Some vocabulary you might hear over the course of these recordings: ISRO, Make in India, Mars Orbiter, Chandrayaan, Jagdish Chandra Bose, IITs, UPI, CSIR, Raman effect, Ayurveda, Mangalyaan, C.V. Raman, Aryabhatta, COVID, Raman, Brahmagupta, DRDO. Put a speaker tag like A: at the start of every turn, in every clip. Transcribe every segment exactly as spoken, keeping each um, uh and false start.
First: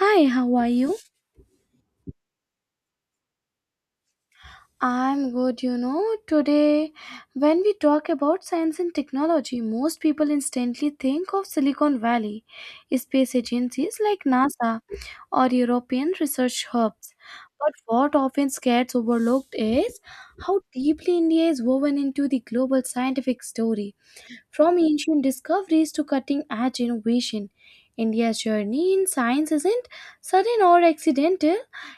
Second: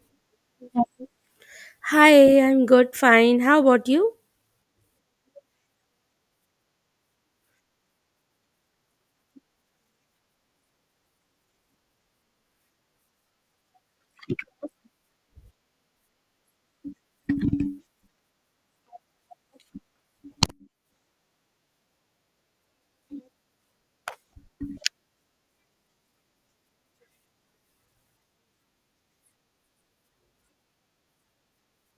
A: Hi, how are you?
B: Hi, I'm good, fine. How about you?
A: I'm good, you know. Today, when we talk about science and technology, most people instantly think of Silicon Valley, space agencies like NASA, or European research hubs. But what often gets overlooked is how deeply India is woven into the global scientific story. From ancient discoveries to cutting edge innovation, India's journey in science isn't sudden or accidental,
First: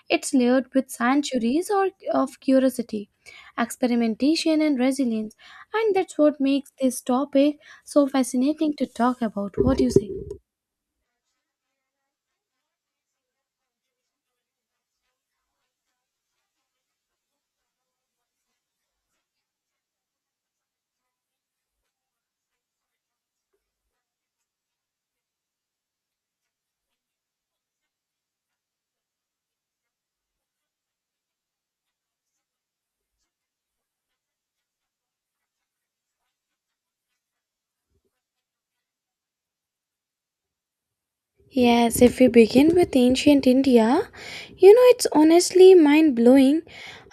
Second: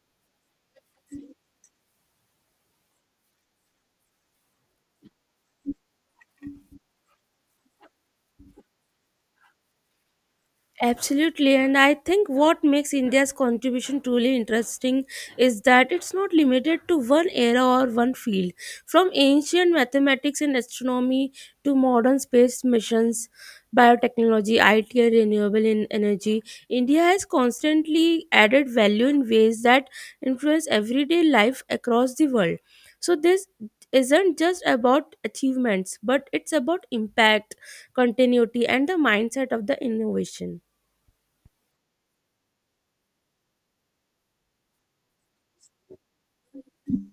A: it's layered with centuries or, of curiosity, experimentation, and resilience. And that's what makes this topic so fascinating to talk about. What do you say?
B: Absolutely, and I think what makes India's contribution truly interesting is that it's not limited to one era or one field. From ancient mathematics and astronomy to modern space missions, biotechnology, I T, and renewable en- energy, India has constantly added value in ways that influence everyday life across the world. So, this isn't just about achievements, but it's about impact, continuity, and the mindset of the innovation.
A: Yes, if we begin with ancient India, you know, it's honestly mind blowing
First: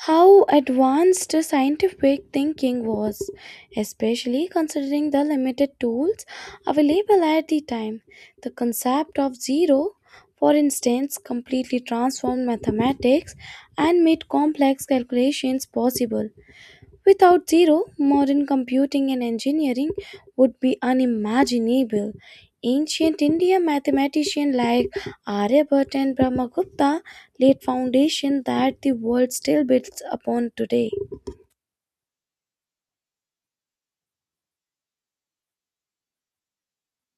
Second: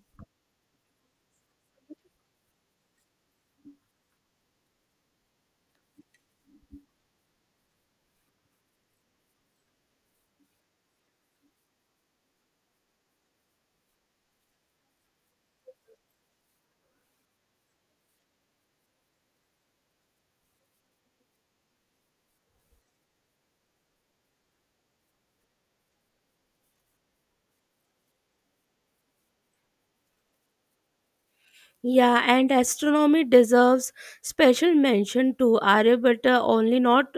A: how advanced the scientific thinking was, especially considering the limited tools available at the time. The concept of zero, for instance, completely transformed mathematics and made complex calculations possible. Without zero, modern computing and engineering would be unimaginable. Ancient India mathematicians like Aryabhatta and Brahmagupta laid foundation that the world still builds upon today.
B: Yeah, and astronomy deserves special mention too. Aryabhatta only not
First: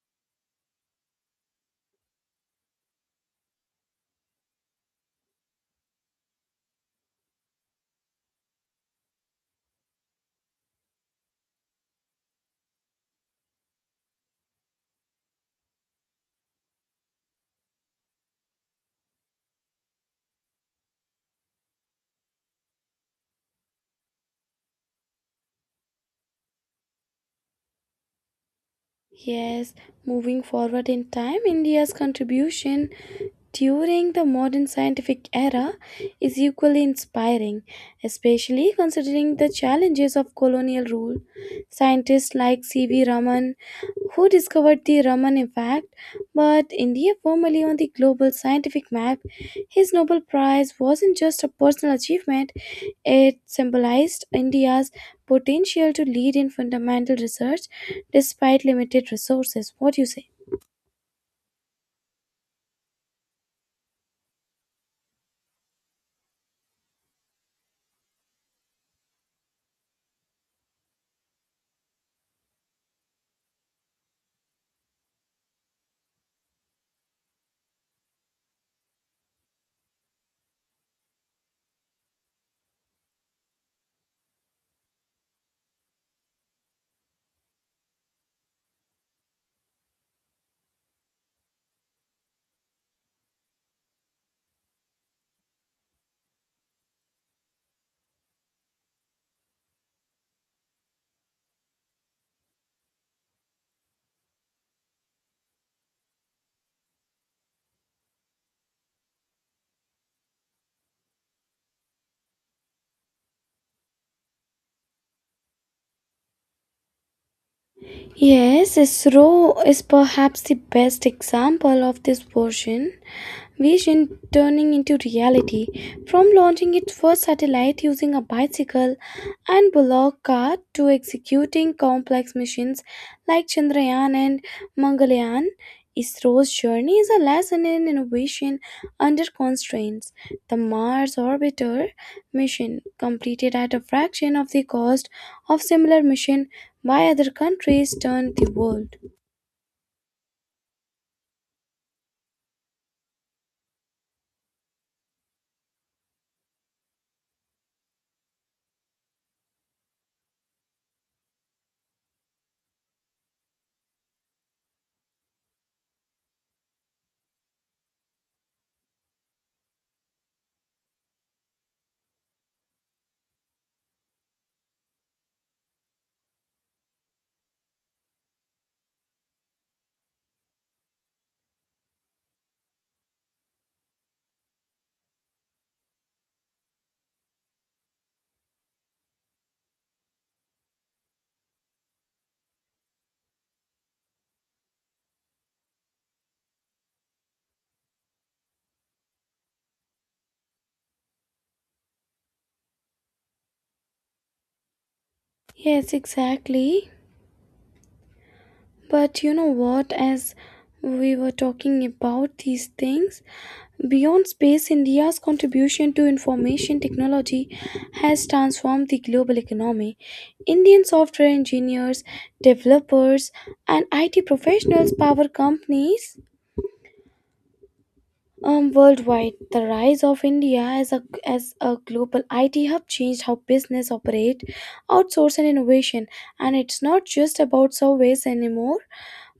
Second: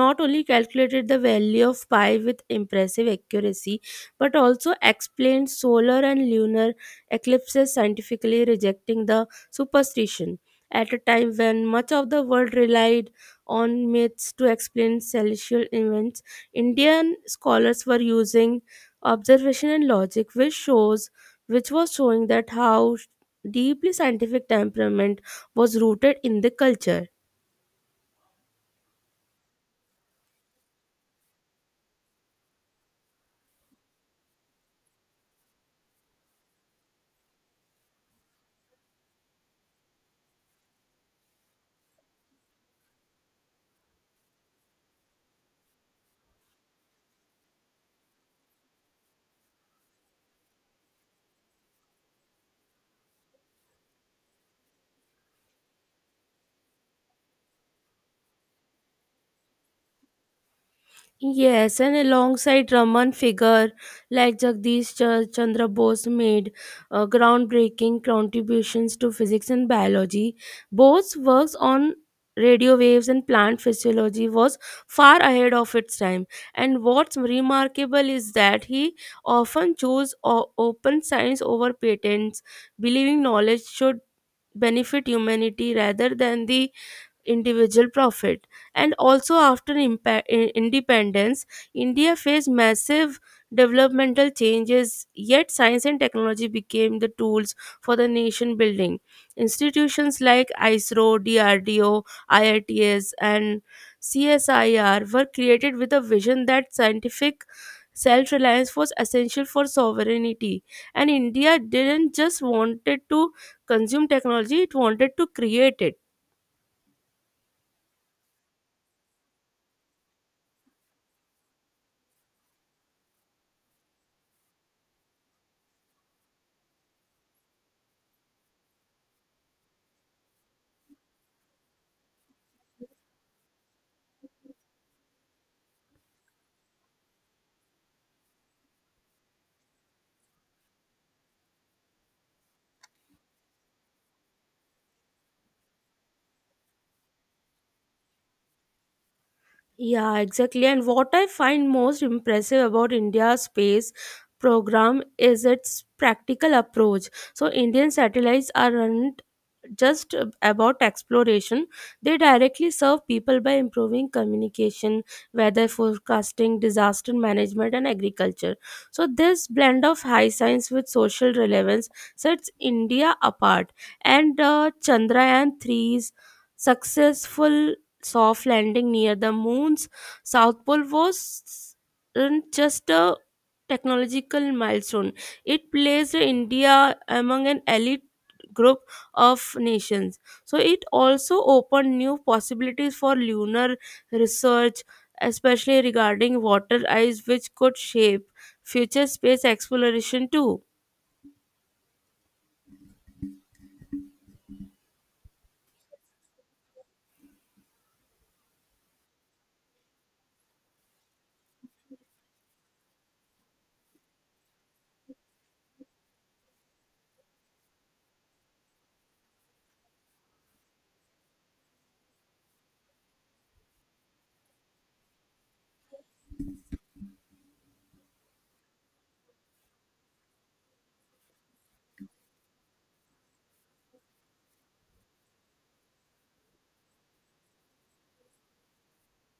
B: not only calculated the value of pi with impressive accuracy, but also explained solar and lunar eclipses scientifically, rejecting the superstition at a time when much of the world relied on myths to explain celestial events. Indian scholars were using observation and logic, which shows which was showing that how deeply scientific temperament was rooted in the culture.
A: Yes, moving forward in time, India's contribution during the modern scientific era is equally inspiring, especially considering the challenges of colonial rule. Scientists like C V. Raman, who discovered the Raman effect, but India formally on the global scientific map, his Nobel Prize wasn't just a personal achievement, it symbolized India's potential to lead in fundamental research despite limited resources. What do you say?
B: Yes, and alongside Raman figure like Jagdish Ch- Chandra Bose made uh, groundbreaking contributions to physics and biology. Bose's works on radio waves and plant physiology was far ahead of its time. And what's remarkable is that he often chose o- open science over patents, believing knowledge should benefit humanity rather than the individual profit. And also, after impa- i- independence, India faced massive developmental changes, yet science and technology became the tools for the nation building. Institutions like ISRO, D R D O, I I Ts, and C S I R were created with a vision that scientific self-reliance was essential for sovereignty, and India didn't just wanted to consume technology, it wanted to create it.
A: Yes, ISRO is perhaps the best example of this version vision turning into reality, from launching its first satellite using a bicycle and bullock cart to executing complex missions like Chandrayaan and Mangalyaan. ISRO's journey is a lesson in innovation under constraints. The Mars Orbiter mission, completed at a fraction of the cost of similar mission by other countries, turned the world.
B: Yeah, exactly. And what I find most impressive about India's space program is its practical approach. So, Indian satellites are aren't just about exploration, they directly serve people by improving communication, weather forecasting, disaster management, and agriculture. So, this blend of high science with social relevance sets India apart. And uh, Chandrayaan three's successful soft landing near the moon's south pole wasn't just a technological milestone, it placed India among an elite group of nations. So, it also opened new possibilities for lunar research, especially regarding water ice, which could shape future space exploration too.
A: Yes, exactly. But you know what, as we were talking about these things, beyond space, India's contribution to information technology has transformed the global economy. Indian software engineers, developers, and I T professionals power companies um, worldwide. The rise of India as a, as a global I T hub changed how business operate, outsource, and innovation. And it's not just about surveys anymore,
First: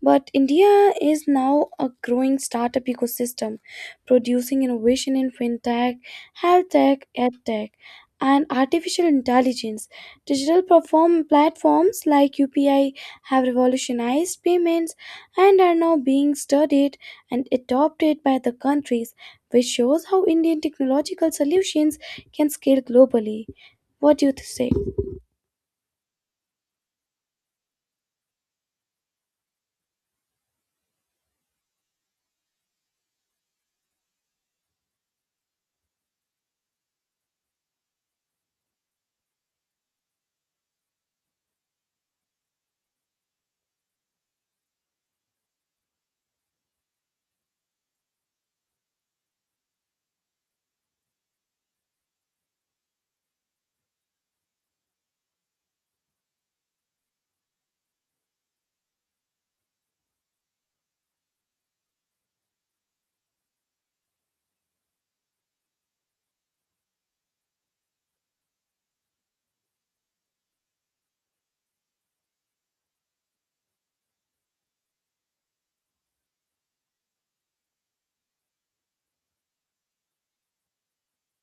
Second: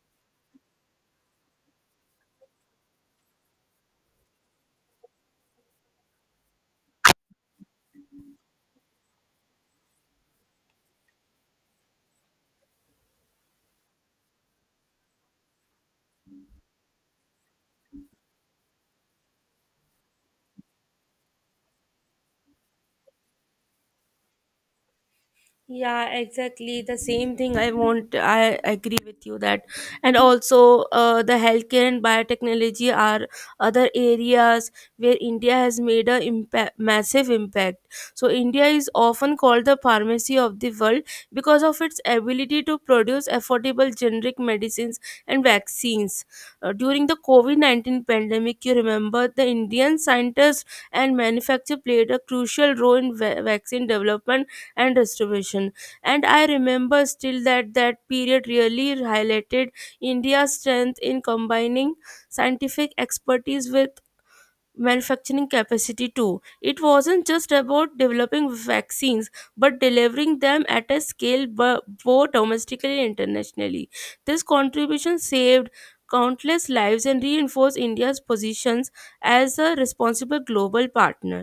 A: but India is now a growing startup ecosystem, producing innovation in fintech, health tech, ed tech, and artificial intelligence. Digital perform platforms like U P I have revolutionized payments and are now being studied and adopted by the countries, which shows how Indian technological solutions can scale globally. What do you say?
B: Yeah, exactly. The same thing I want, I agree with you that. And also, uh, the healthcare and biotechnology are other areas where India has made a impact, massive impact. So, India is often called the pharmacy of the world because of its ability to produce affordable generic medicines and vaccines. Uh, during the COVID nineteen pandemic, you remember the Indian scientists and manufacturers played a crucial role in va- vaccine development and restoration. And I remember still that that period really highlighted India's strength in combining scientific expertise with manufacturing capacity too. It wasn't just about developing vaccines, but delivering them at a scale, bu- both domestically and internationally. This contribution saved countless lives and reinforced India's positions as a responsible global partner.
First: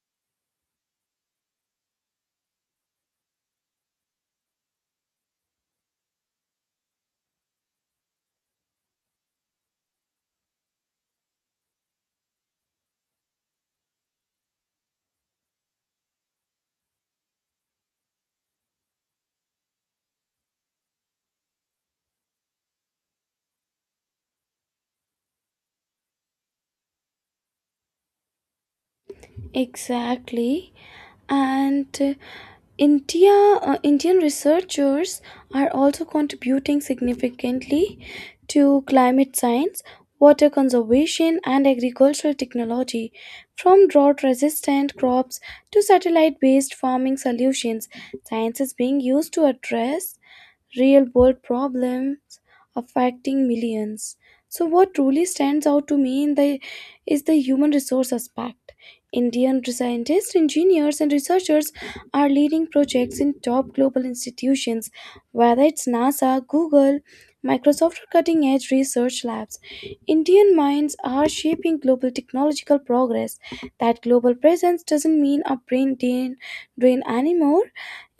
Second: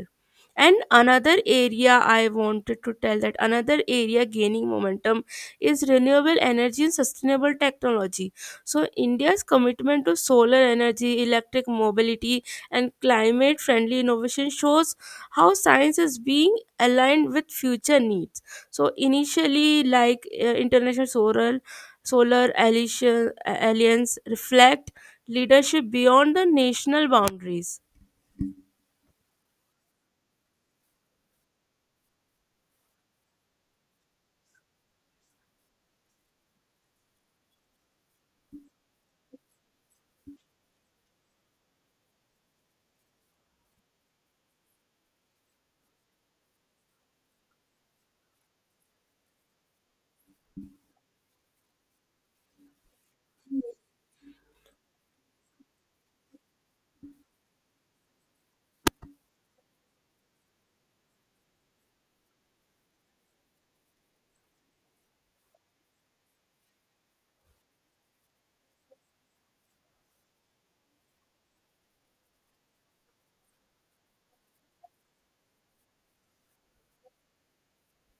B: And another area I wanted to tell that another area gaining momentum is renewable energy and sustainable technology. So India's commitment to solar energy, electric mobility, and climate friendly innovation shows how science is being aligned with future needs. So initially like uh, International solar solar alliance alliance reflect leadership beyond the national boundaries.
A: Exactly. And uh, India, uh, Indian researchers are also contributing significantly to climate science, water conservation, and agricultural technology, from drought resistant crops to satellite based farming solutions. Science is being used to address real world problems affecting millions. So, what truly stands out to me in the, is the human resource aspect. Indian scientists, engineers, and researchers are leading projects in top global institutions, whether it's NASA, Google, Microsoft, or cutting edge research labs. Indian minds are shaping global technological progress. That global presence doesn't mean a brain drain, drain anymore,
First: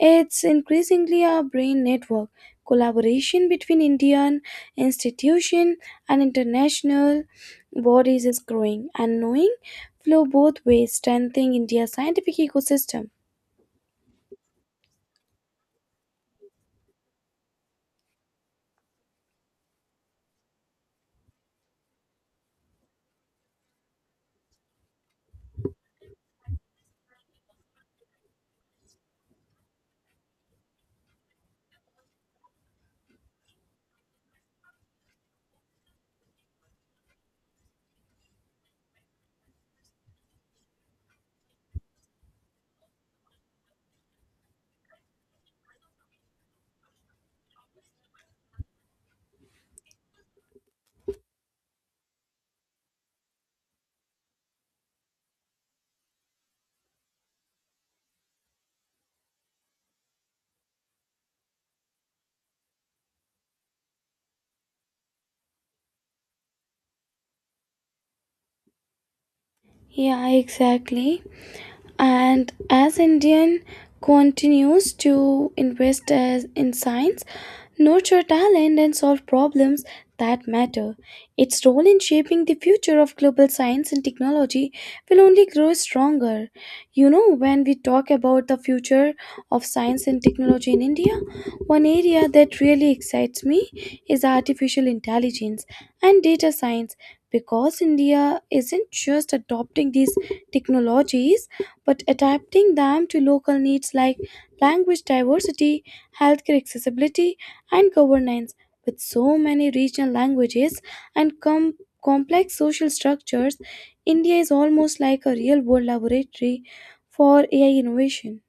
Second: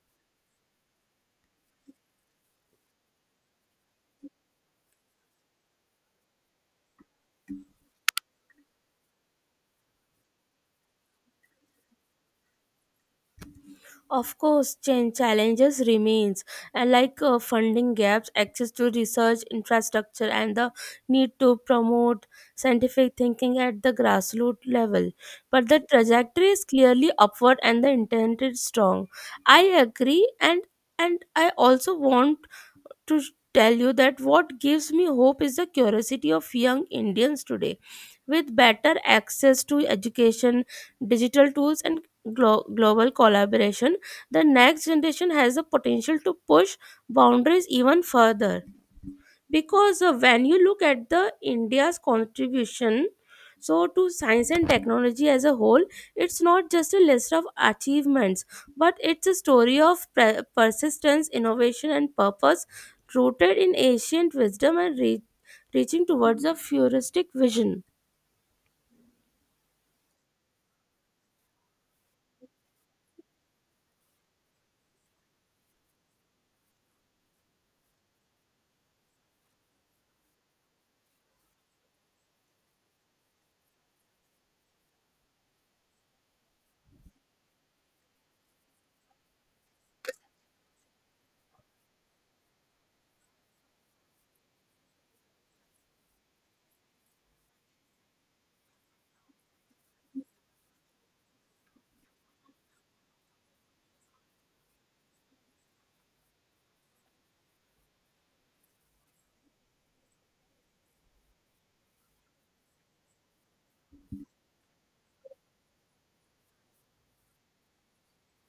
A: it's increasingly a brain network. Collaboration between Indian institution and international bodies is growing, and knowing flow both ways, strengthening India's scientific ecosystem.
B: Of course, change challenges remains, and like uh, funding gaps, access to research infrastructure, and the need to promote scientific thinking at the grassroots level. But the trajectory is clearly upward, and the intent is strong. I agree, and and I also want to tell you that what gives me hope is the curiosity of young Indians today. With better access to education, digital tools, and glo- global collaboration, the next generation has the potential to push boundaries even further, because uh, when you look at the India's contribution so to science and technology as a whole, it's not just a list of achievements, but it's a story of pre- persistence, innovation, and purpose, rooted in ancient wisdom and re- reaching towards a futuristic vision.
A: Yeah, exactly. And as Indian continues to invest as in science, nurture talent, and solve problems that matter, its role in shaping the future of global science and technology will only grow stronger. You know, when we talk about the future of science and technology in India, one area that really excites me is artificial intelligence and data science, because India isn't just adopting these technologies but adapting them to local needs, like language diversity, healthcare accessibility, and governance. With so many regional languages and com- complex social structures, India is almost like a real world laboratory for A I innovation.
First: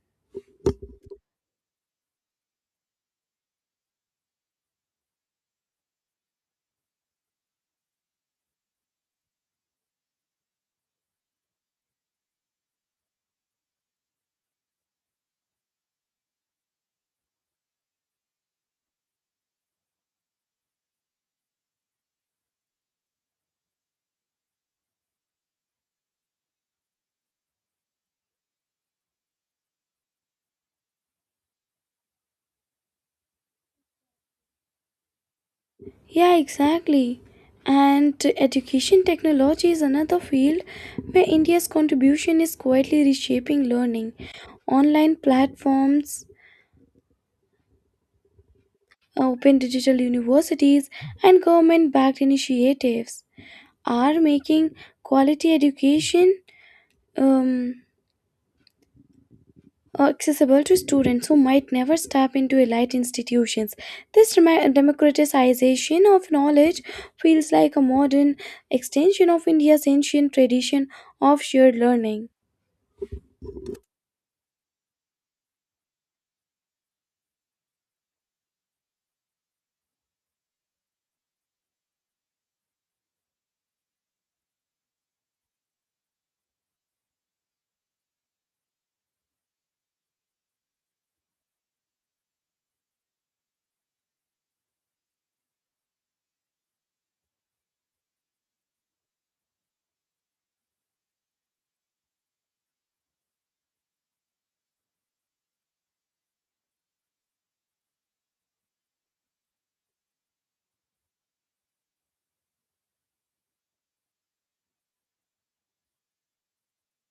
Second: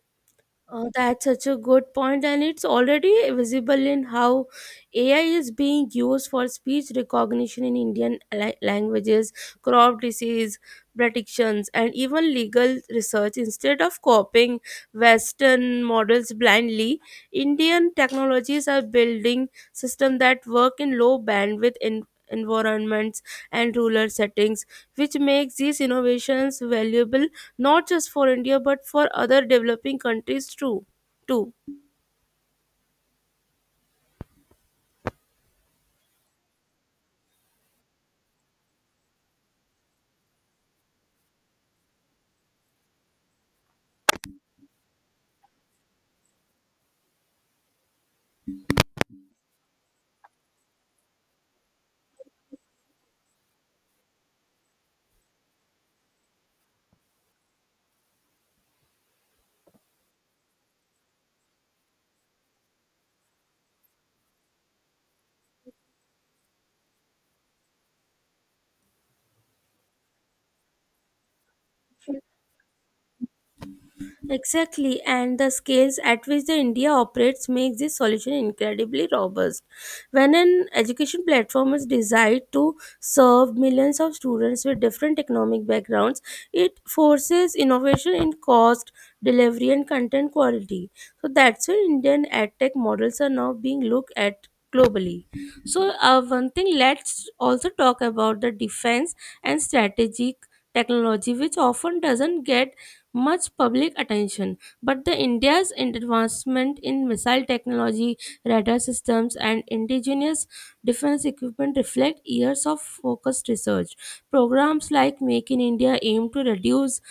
B: Uh, that's such a good point, and it's already visible in how A I is being used for speech recognition in Indian la- languages, crop disease predictions, and even legal research. Instead of copying Western models blindly, Indian technologies are building systems that work in low bandwidth en- environments and rural settings, which makes these innovations valuable not just for India but for other developing countries too. too.
A: Yeah, exactly. And education technology is another field where India's contribution is quietly reshaping learning. Online platforms, open digital universities, and government backed initiatives are making quality education um, accessible to students who might never step into elite institutions. This dema- democratization of knowledge feels like a modern extension of India's ancient tradition of shared learning.
B: Exactly, and the scales at which the India operates makes this solution incredibly robust. When an education platform is designed to serve millions of students with different economic backgrounds, it forces innovation in cost, delivery, and content quality. So that's why Indian edtech models are now being looked at globally. So uh, one thing, let's also talk about the defense and strategic technology, which often doesn't get much public attention. But the India's advancement in missile technology, radar systems, and indigenous defense equipment reflect years of focused research. Programs like Make in India aim to reduce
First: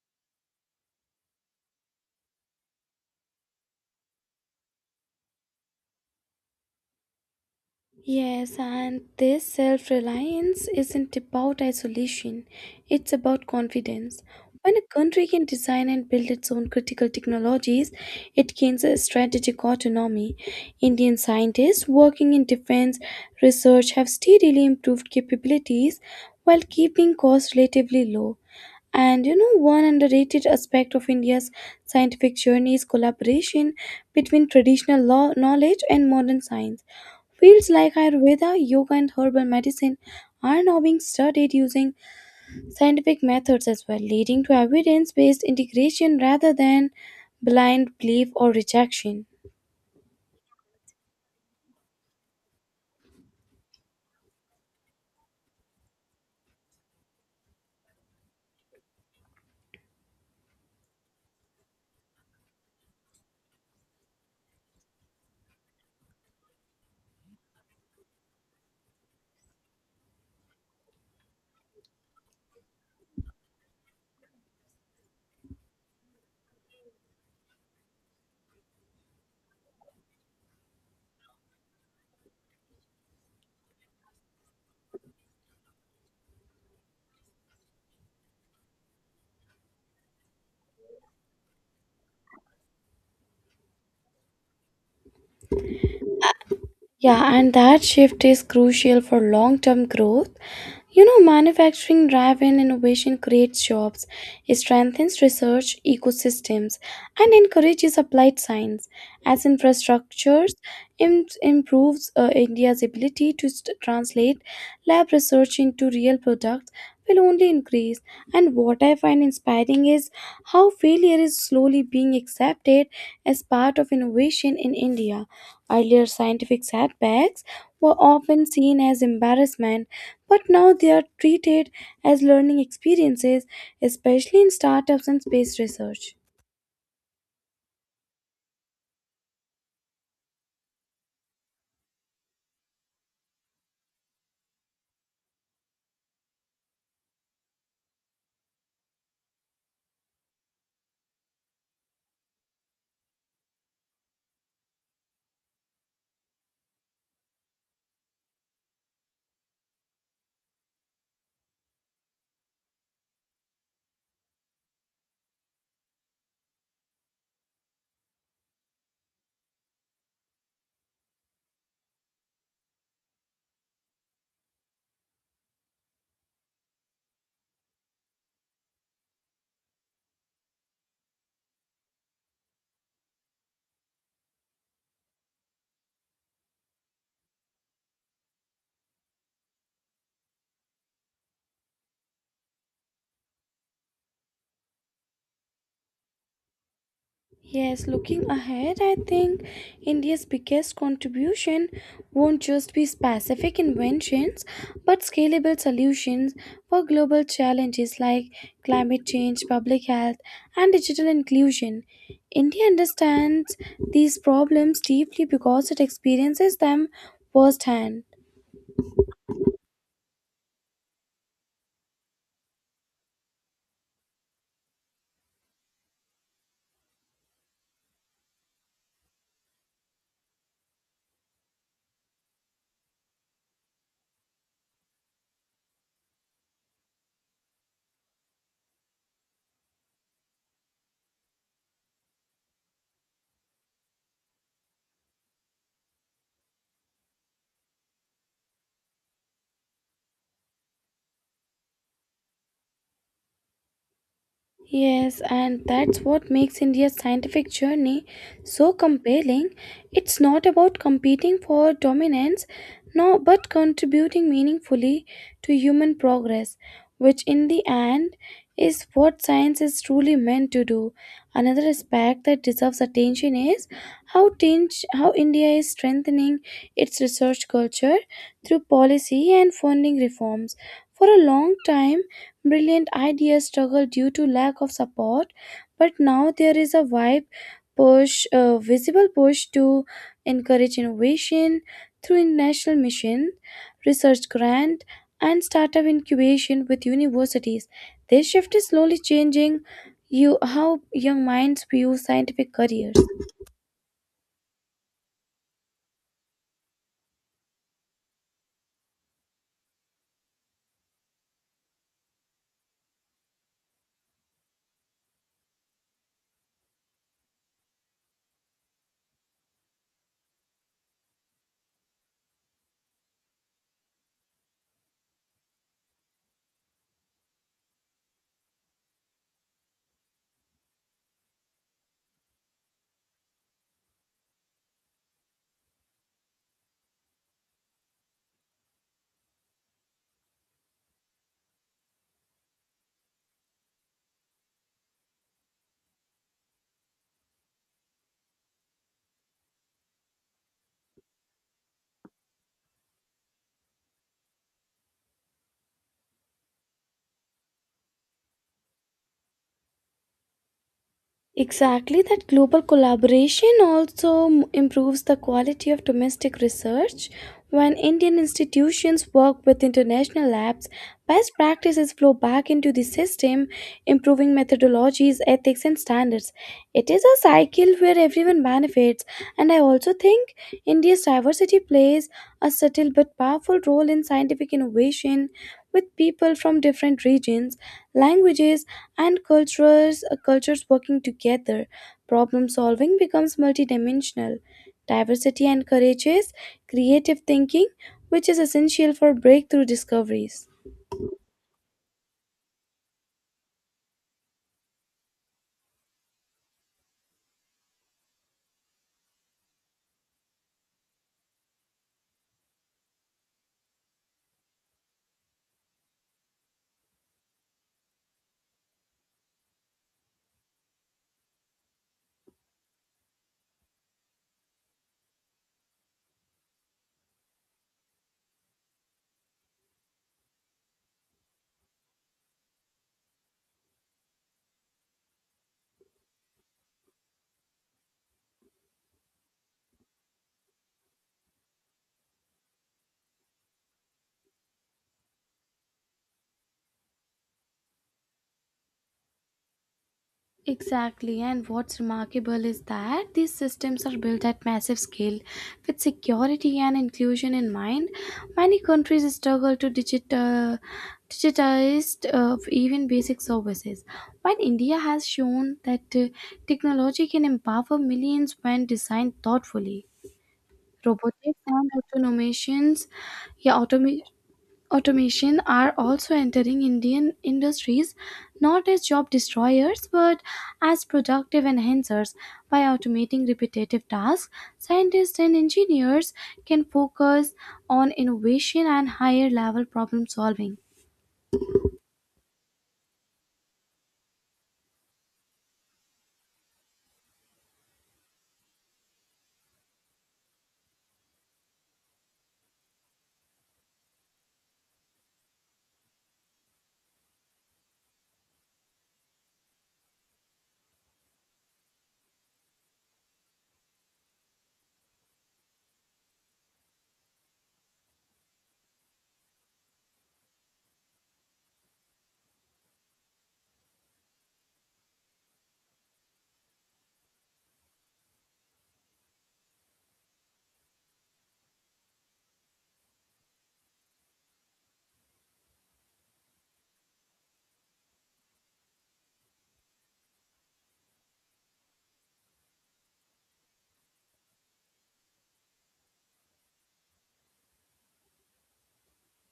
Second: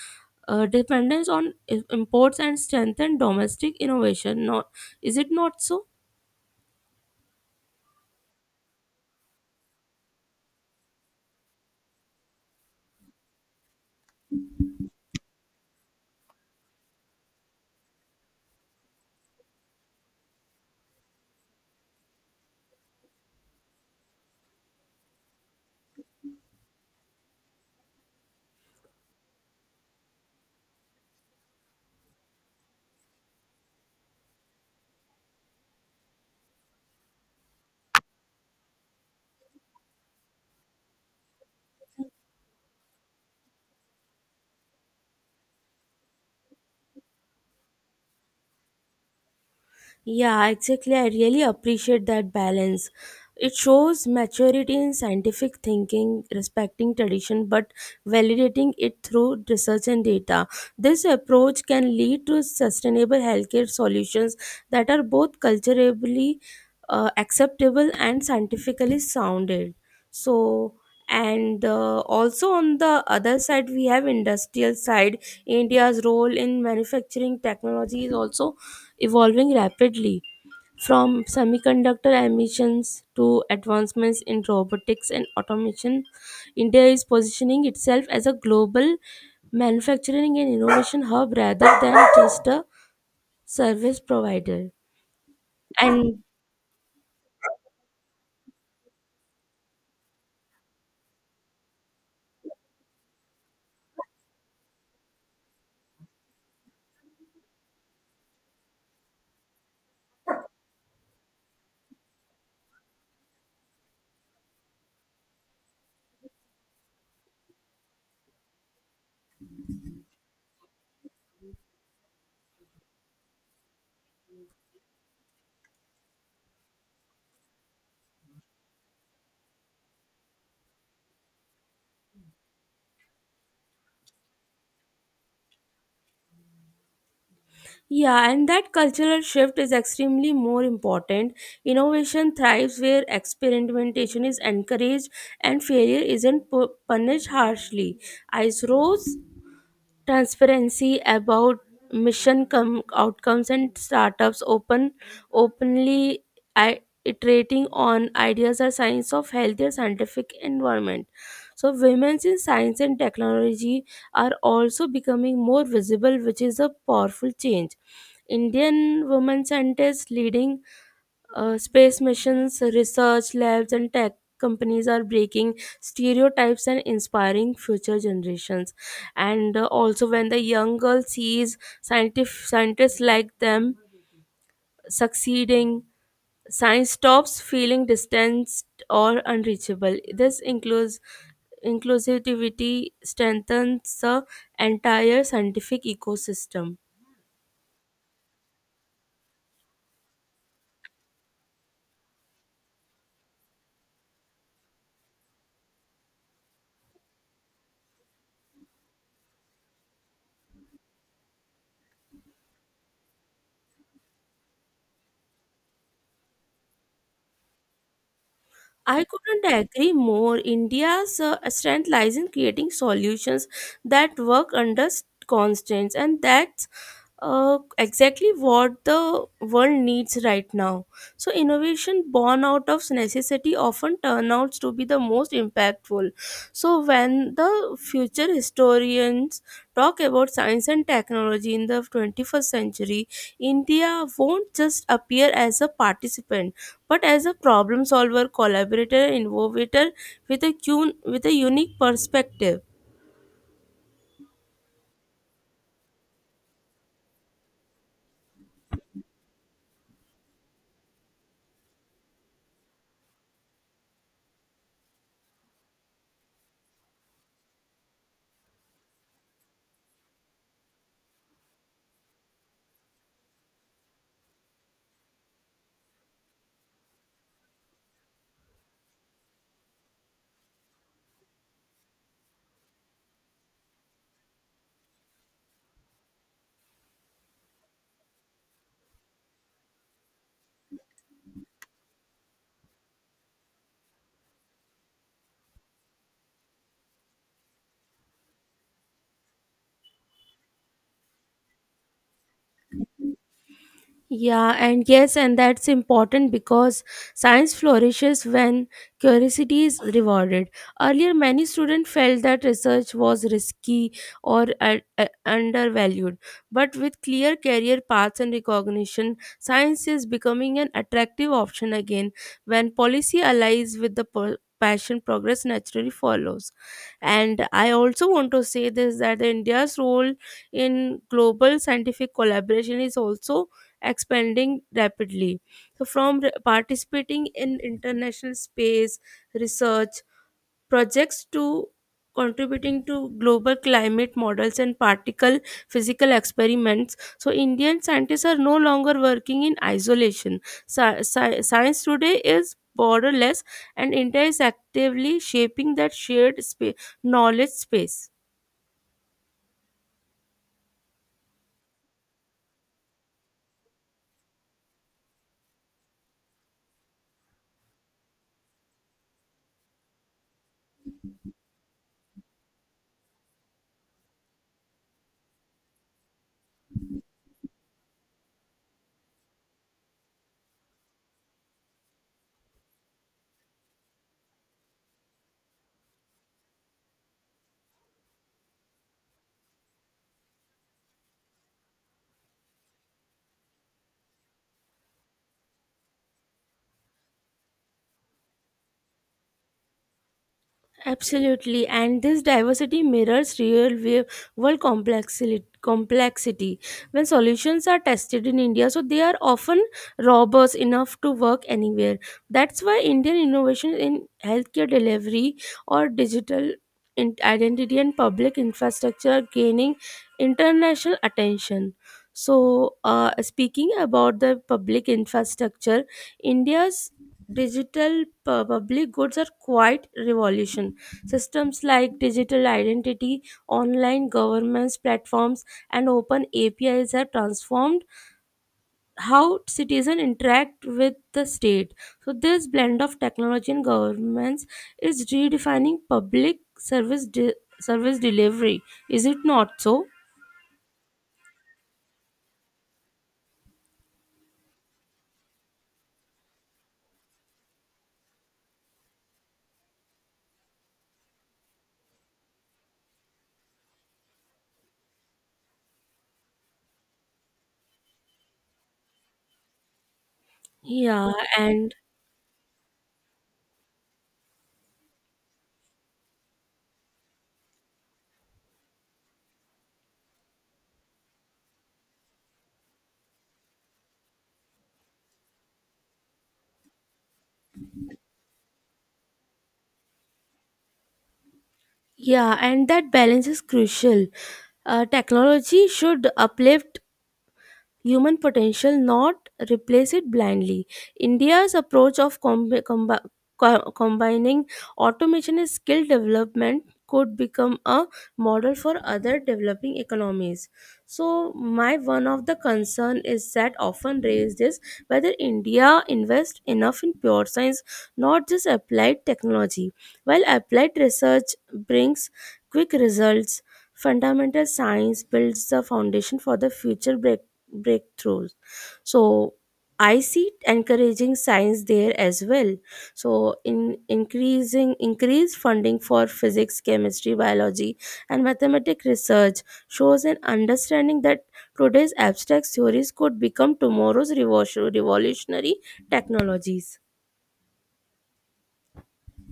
B: uh, dependence on i- imports and strengthen domestic innovation. Not, is it not so?
A: Yes, and this self reliance isn't about isolation, it's about confidence. When a country can design and build its own critical technologies, it gains a strategic autonomy. Indian scientists working in defense research have steadily improved capabilities while keeping costs relatively low. And you know, one underrated aspect of India's scientific journey is collaboration between traditional law knowledge and modern science. Fields like Ayurveda, yoga, and herbal medicine are now being studied using scientific methods as well, leading to evidence based integration rather than blind belief or rejection.
B: Yeah, exactly. I really appreciate that balance. It shows maturity in scientific thinking, respecting tradition, but validating it through research and data. This approach can lead to sustainable healthcare solutions that are both culturally uh, acceptable and scientifically sounded. So, and uh, also on the other side, we have industrial side. India's role in manufacturing technology is also evolving rapidly, from semiconductor emissions to advancements in robotics and automation. India is positioning itself as a global manufacturing and innovation hub rather than just a service provider. And
A: Yeah, and that shift is crucial for long term growth. You know, manufacturing driven innovation creates jobs, it strengthens research ecosystems, and encourages applied science. As infrastructures, im- improves uh, India's ability to st- translate lab research into real products will only increase. And what I find inspiring is how failure is slowly being accepted as part of innovation in India. Earlier, scientific setbacks were often seen as embarrassment, but now they are treated as learning experiences, especially in startups and space research.
B: yeah, and that cultural shift is extremely more important. Innovation thrives where experimentation is encouraged and failure isn't pu- punished harshly. Ice Rose transparency about mission com- outcomes and startups open openly i- iterating on ideas are signs of healthier scientific environment. So women in science and technology are also becoming more visible, which is a powerful change. Indian women scientists leading uh, space missions, research labs, and tech companies are breaking stereotypes and inspiring future generations. And uh, also, when the young girl sees scientific scientists like them succeeding, science stops feeling distanced or unreachable. This includes inclusivity strengthens the entire scientific ecosystem.
A: Yes, looking ahead, I think India's biggest contribution won't just be specific inventions but scalable solutions for global challenges like climate change, public health, and digital inclusion. India understands these problems deeply because it experiences them firsthand.
B: I couldn't agree more. India's uh, strength lies in creating solutions that work under s- constraints, and that's uh, exactly what the world needs right now. So innovation born out of necessity often turn out to be the most impactful. So when the future historians talk about science and technology in the twenty-first century, India won't just appear as a participant, but as a problem solver, collaborator, innovator with a, cun- with a unique perspective.
A: Yes, and that's what makes India's scientific journey so compelling. It's not about competing for dominance, no, but contributing meaningfully to human progress, which in the end is what science is truly meant to do. Another aspect that deserves attention is how, tinge, how India is strengthening its research culture through policy and funding reforms. For a long time, brilliant ideas struggle due to lack of support, but now there is a vibe push, a visible push to encourage innovation through national mission, research grant, and startup incubation with universities. This shift is slowly changing you how young minds view scientific careers.
B: Yeah, and yes, and that's important because science flourishes when curiosity is rewarded. Earlier, many students felt that research was risky or uh, uh, undervalued. But with clear career paths and recognition, science is becoming an attractive option again. When policy aligns with the per- passion, progress naturally follows. And I also want to say this that India's role in global scientific collaboration is also expanding rapidly. So, from re- participating in international space research projects to contributing to global climate models and particle physical experiments, so Indian scientists are no longer working in isolation. Sci- sci- science today is borderless, and India is actively shaping that shared spa- knowledge space.
A: Exactly, that global collaboration also m- improves the quality of domestic research. When Indian institutions work with international labs, best practices flow back into the system, improving methodologies, ethics, and standards. It is a cycle where everyone benefits, and I also think India's diversity plays a subtle but powerful role in scientific innovation, with people from different regions, languages, and cultures uh, cultures working together. Problem solving becomes multidimensional. Diversity encourages creative thinking, which is essential for breakthrough discoveries.
B: Absolutely, and this diversity mirrors real wa- world complexity. Complexity when solutions are tested in India, so they are often robust enough to work anywhere. That's why Indian innovation in healthcare delivery or digital in- identity and public infrastructure are gaining international attention. So, uh, speaking about the public infrastructure, India's digital pu- public goods are quite revolutionary. Systems like digital identity, online governance platforms, and open A P Is have transformed how citizens interact with the state. So, this blend of technology and governance is redefining public service de- service delivery. Is it not so?
A: Exactly, and what's remarkable is that these systems are built at massive scale with security and inclusion in mind. Many countries struggle to digit, uh, digitize uh, even basic services, while India has shown that uh, technology can empower millions when designed thoughtfully.
B: Yeah,
A: Robotics and
B: and
A: automations, yeah, automa- automation are also entering Indian industries not as job destroyers but as productive enhancers. By automating repetitive tasks, scientists and engineers can focus on innovation and higher level problem solving.
B: yeah, and that balance is crucial. Uh, technology should uplift human potential, not replace it blindly. India's approach of combi- combi- co- combining automation and skill development could become a model for other developing economies. So, my one of the concern is that often raised is whether India invests enough in pure science, not just applied technology. While applied research brings quick results, fundamental science builds the foundation for the future break, breakthroughs. So I see encouraging science there as well. So in increasing increased funding for physics, chemistry, biology, and mathematics research shows an understanding that today's abstract theories could become tomorrow's revo- revolutionary technologies.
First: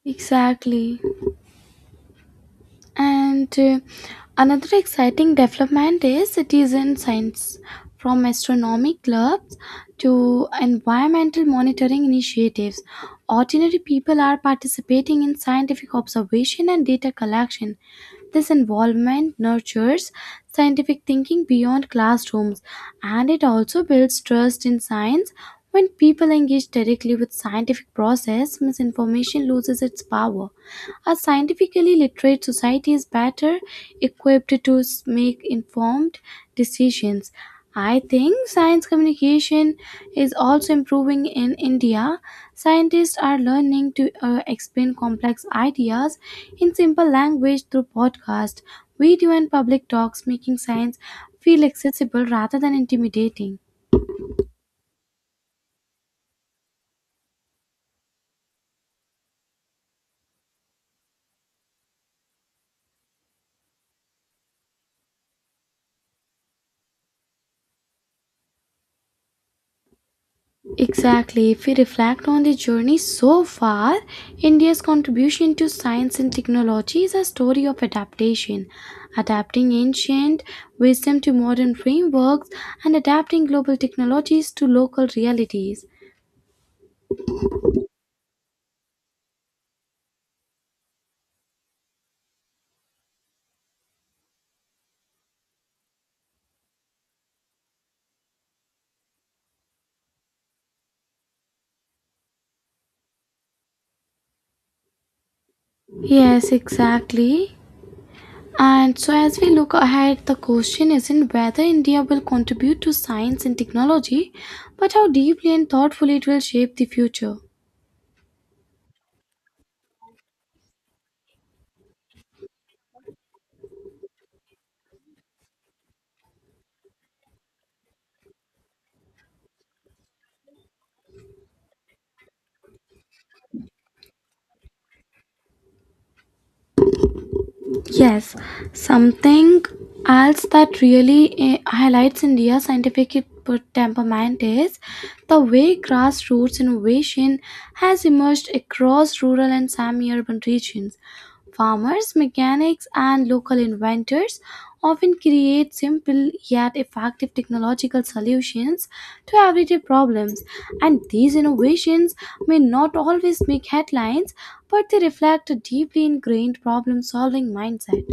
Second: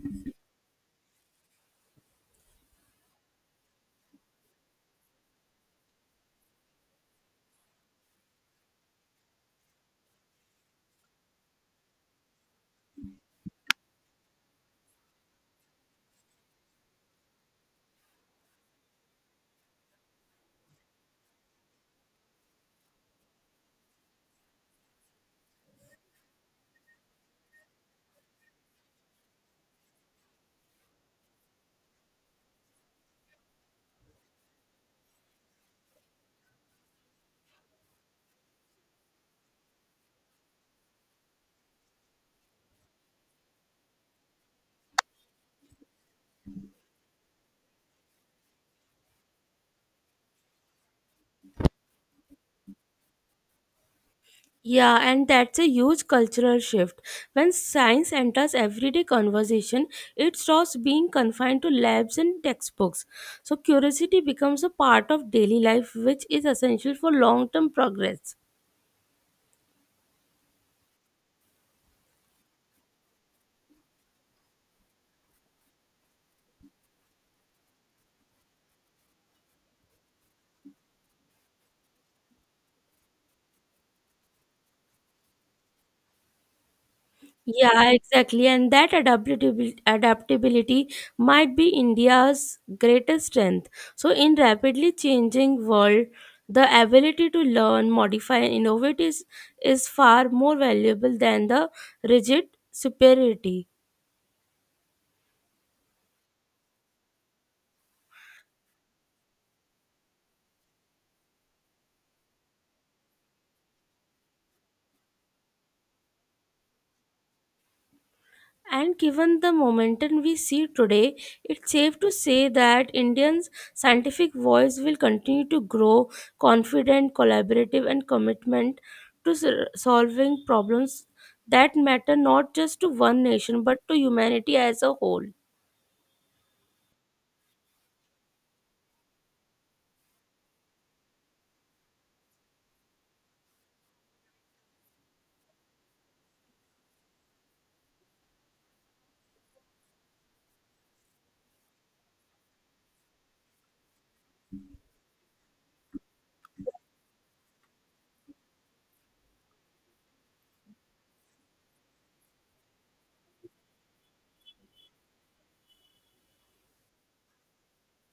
A: Exactly. And uh, another exciting development is citizen science, from astronomy clubs to environmental monitoring initiatives. Ordinary people are participating in scientific observation and data collection. This involvement nurtures scientific thinking beyond classrooms, and it also builds trust in science. When people engage directly with scientific process, misinformation loses its power. A scientifically literate society is better equipped to s- make informed decisions. I think science communication is also improving in India. Scientists are learning to uh, explain complex ideas in simple language through podcast, video, and public talks, making science feel accessible rather than intimidating.
B: Yeah, and that's a huge cultural shift. When science enters everyday conversation, it stops being confined to labs and textbooks. So, curiosity becomes a part of daily life, which is essential for long term progress.
A: Exactly. If we reflect on the journey so far, India's contribution to science and technology is a story of adaptation, adapting ancient wisdom to modern frameworks and adapting global technologies to local realities.
B: Yeah, exactly. And that adaptability, adaptability might be India's greatest strength. So, in rapidly changing world, the ability to learn, modify, and innovate is, is far more valuable than the rigid superiority.
A: Yes, exactly. And so, as we look ahead, the question isn't whether India will contribute to science and technology, but how deeply and thoughtfully it will shape the future.
B: And given the momentum we see today, it's safe to say that Indians' scientific voice will continue to grow confident, collaborative, and commitment to sol- solving problems that matter not just to one nation but to humanity as a whole.
A: Yes, something else that really eh, highlights India's scientific per- temperament is the way grassroots innovation has emerged across rural and semi urban regions. Farmers, mechanics, and local inventors often create simple yet effective technological solutions to everyday problems, and these innovations may not always make headlines, but they reflect a deeply ingrained problem solving mindset.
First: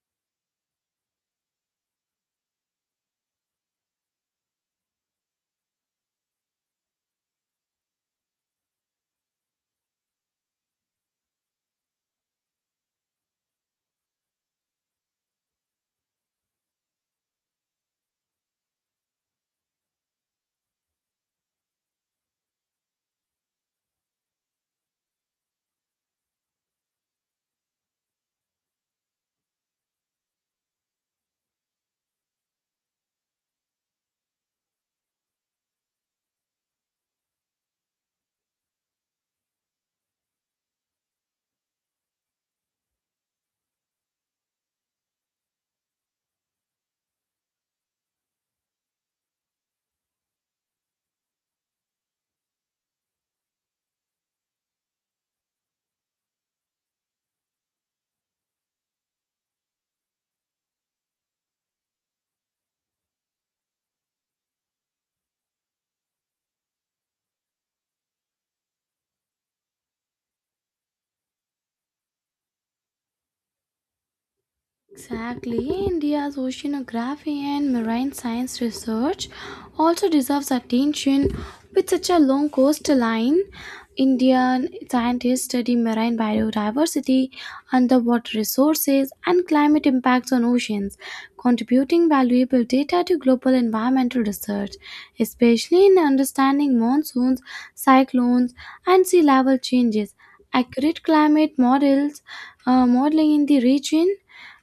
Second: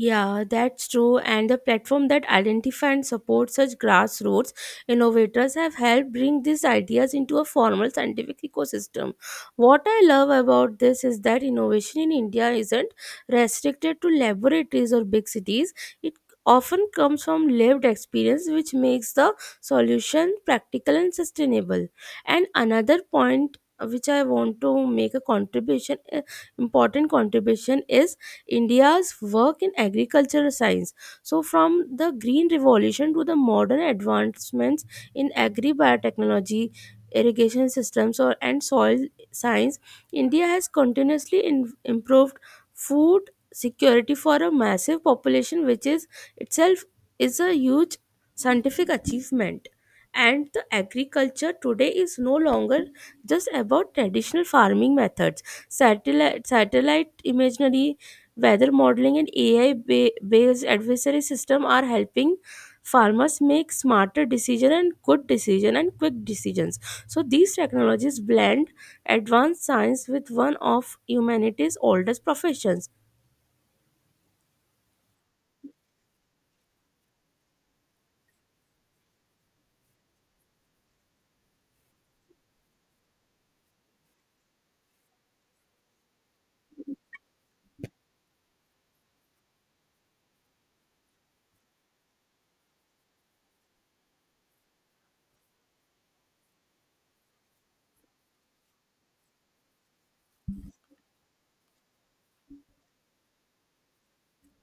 B: Yeah, that's true. And the platform that identify and support such grassroots innovators have helped bring these ideas into a formal scientific ecosystem. What I love about this is that innovation in India isn't restricted to laboratories or big cities. It often comes from lived experience, which makes the solution practical and sustainable. And another point uh, which I want to make a contribution, uh, important contribution is India's work in agricultural science. So, from the Green Revolution to the modern advancements in agri biotechnology, irrigation systems, or, and soil science, India has continuously in, improved food security for a massive population, which is itself is a huge scientific achievement. And the agriculture today is no longer just about traditional farming methods. Satellite satellite imagery, weather modeling, and AI ba- based advisory system are helping farmers make smarter decision and good decision and quick decisions. So these technologies blend advanced science with one of humanity's oldest professions.
A: Exactly, India's oceanography and marine science research also deserves attention. With such a long coastline, Indian scientists study marine biodiversity, underwater resources, and climate impacts on oceans, contributing valuable data to global environmental research, especially in understanding monsoons, cyclones, and sea level changes. Accurate climate models, uh, modeling in the region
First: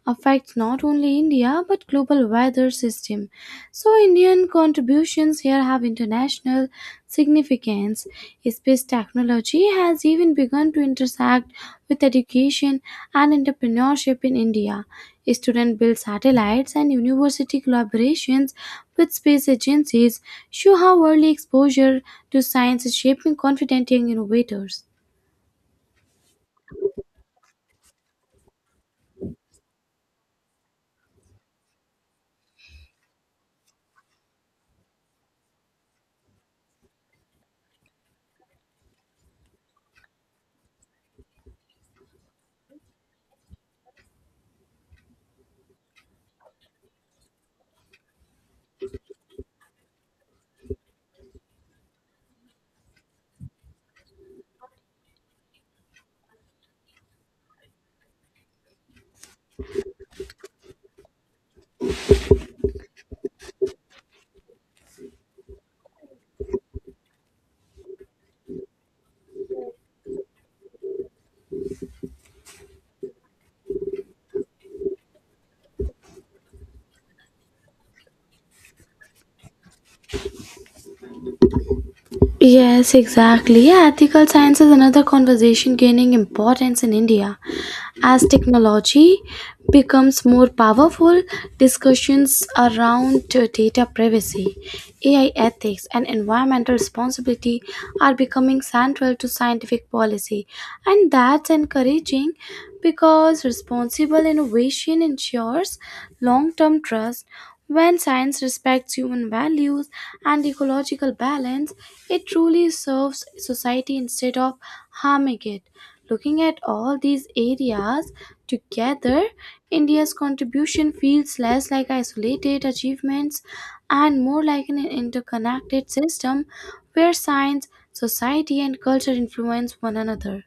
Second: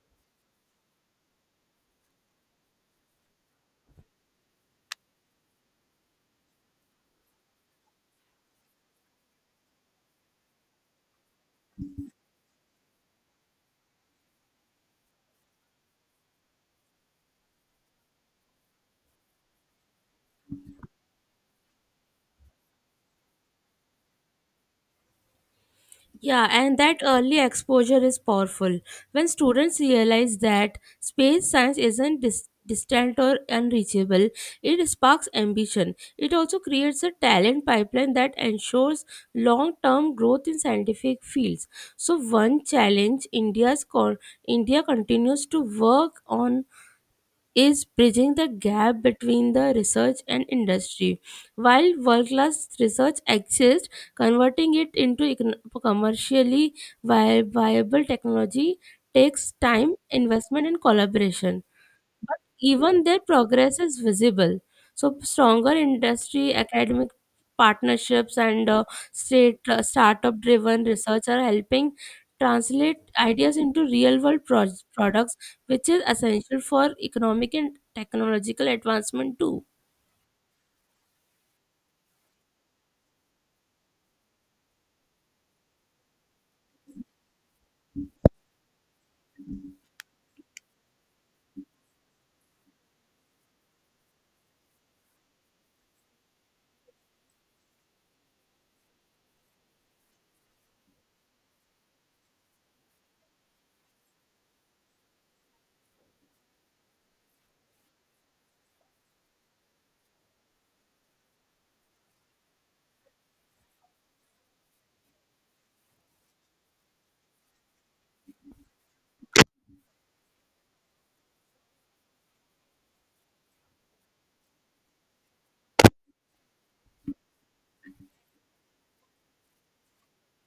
A: affects not only India but global weather system. So Indian contributions here have international significance. Space technology has even begun to intersect with education and entrepreneurship in India. Student built satellites and university collaborations with space agencies show how early exposure to science is shaping confident young innovators.
B: Yeah, and that early exposure is powerful. When students realize that space science isn't dis- distant or unreachable, it sparks ambition. It also creates a talent pipeline that ensures long-term growth in scientific fields. So one challenge India's con- India continues to work on is bridging the gap between the research and industry. While world class research exists, converting it into econ- commercially vi- viable technology takes time, investment, and collaboration, even their progress is visible. So stronger industry, academic partnerships, and uh, state uh, startup-driven research are helping translate ideas into real-world pro- products, which is essential for economic and technological advancement too.
A: Yes, exactly. Yeah, ethical science is another conversation gaining importance in India. As technology becomes more powerful, discussions around uh, data privacy, A I ethics, and environmental responsibility are becoming central to scientific policy. And that's encouraging, because responsible innovation ensures long term trust. When science respects human values and ecological balance, it truly serves society instead of harming it. Looking at all these areas together, India's contribution feels less like isolated achievements and more like an interconnected system where science, society, and culture influence one another.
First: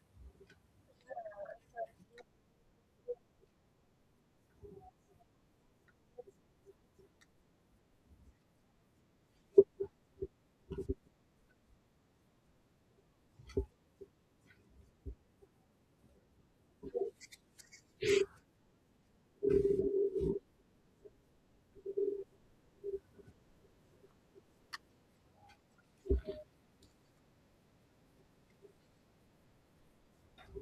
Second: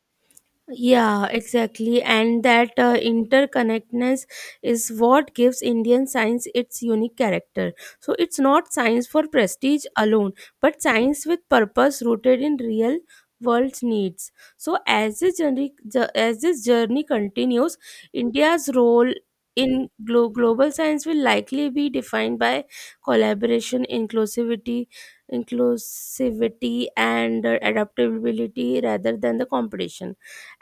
B: Yeah, exactly. And that uh, interconnectedness is what gives Indian science its unique character. So it's not science for prestige alone, but science with purpose rooted in real world needs. So as this journey, ju- as this journey continues, India's role in glo- global science will likely be defined by collaboration, inclusivity, inclusivity, and uh, adaptability rather than the competition.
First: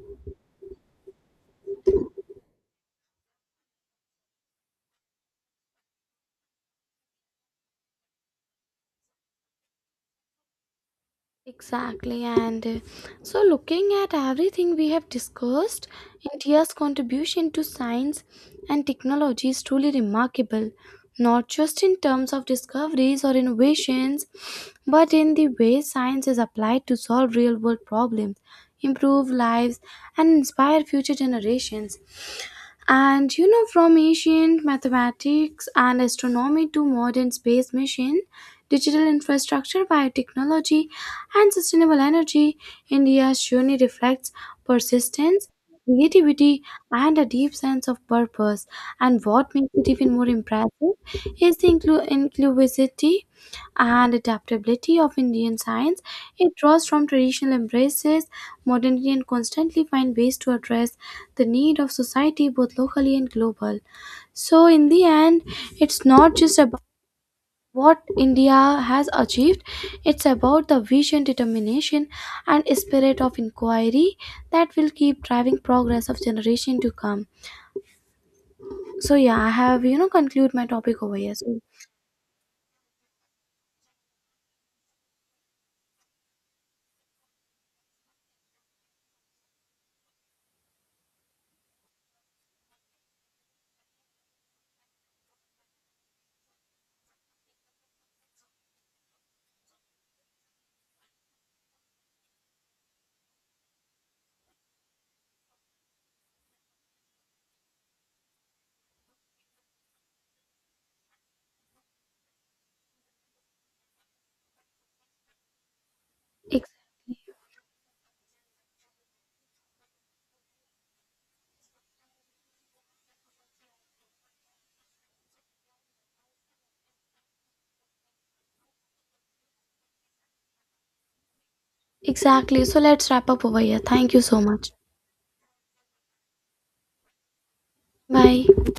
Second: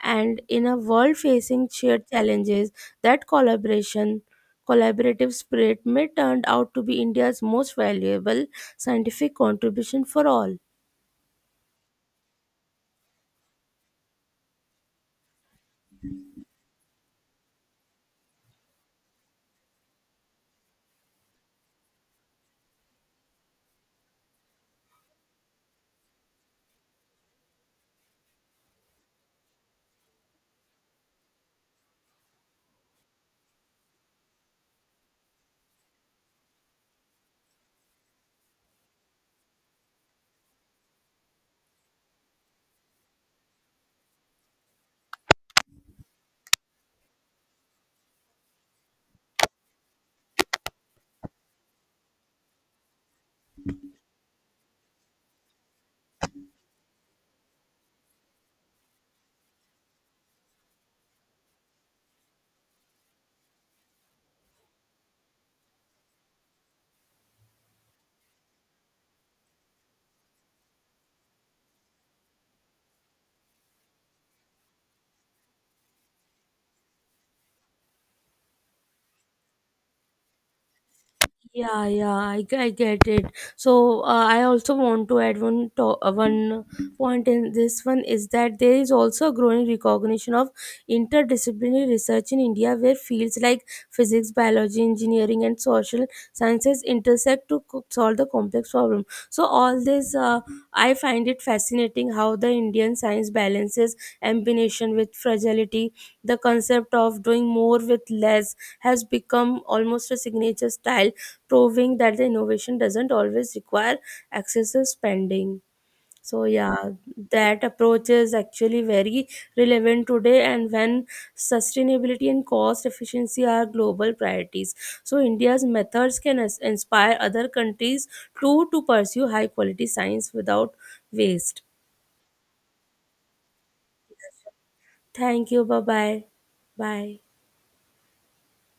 B: And in a world facing shared challenges, that collaboration collaborative spirit may turn out to be India's most valuable scientific contribution for all.
A: Exactly, and uh, so looking at everything we have discussed, India's contribution to science and technology is truly remarkable, not just in terms of discoveries or innovations, but in the way science is applied to solve real world problems, improve lives, and inspire future generations. And you know, from ancient mathematics and astronomy to modern space mission, digital infrastructure, biotechnology, and sustainable energy, India surely reflects persistence, creativity, and a deep sense of purpose. And what makes it even more impressive is the inclu- inclusivity and adaptability of Indian science. It draws from traditional embraces, modernity, and constantly find ways to address the need of society both locally and global. So in the end, it's not just about what India has achieved, it's about the vision, determination, and spirit of inquiry that will keep driving progress of generation to come. So yeah, I have you know conclude my topic over here. So
B: Yeah, yeah, I, g- I get it. So uh, I also want to add one to- uh, one point in this one is that there is also a growing recognition of interdisciplinary research in India, where fields like physics, biology, engineering, and social sciences intersect to co- solve the complex problem. So all this, uh, I find it fascinating how the Indian science balances ambition with fragility. The concept of doing more with less has become almost a signature style, proving that the innovation doesn't always require excessive spending. So
A: ex-
B: yeah, that approach is actually very relevant today and when sustainability and cost efficiency are global priorities. So India's methods can ins- inspire other countries too to pursue high quality science without waste.
A: exactly. So let's wrap up over here. Thank you so much.
B: Thank you. Bye bye. Bye.
A: 拜。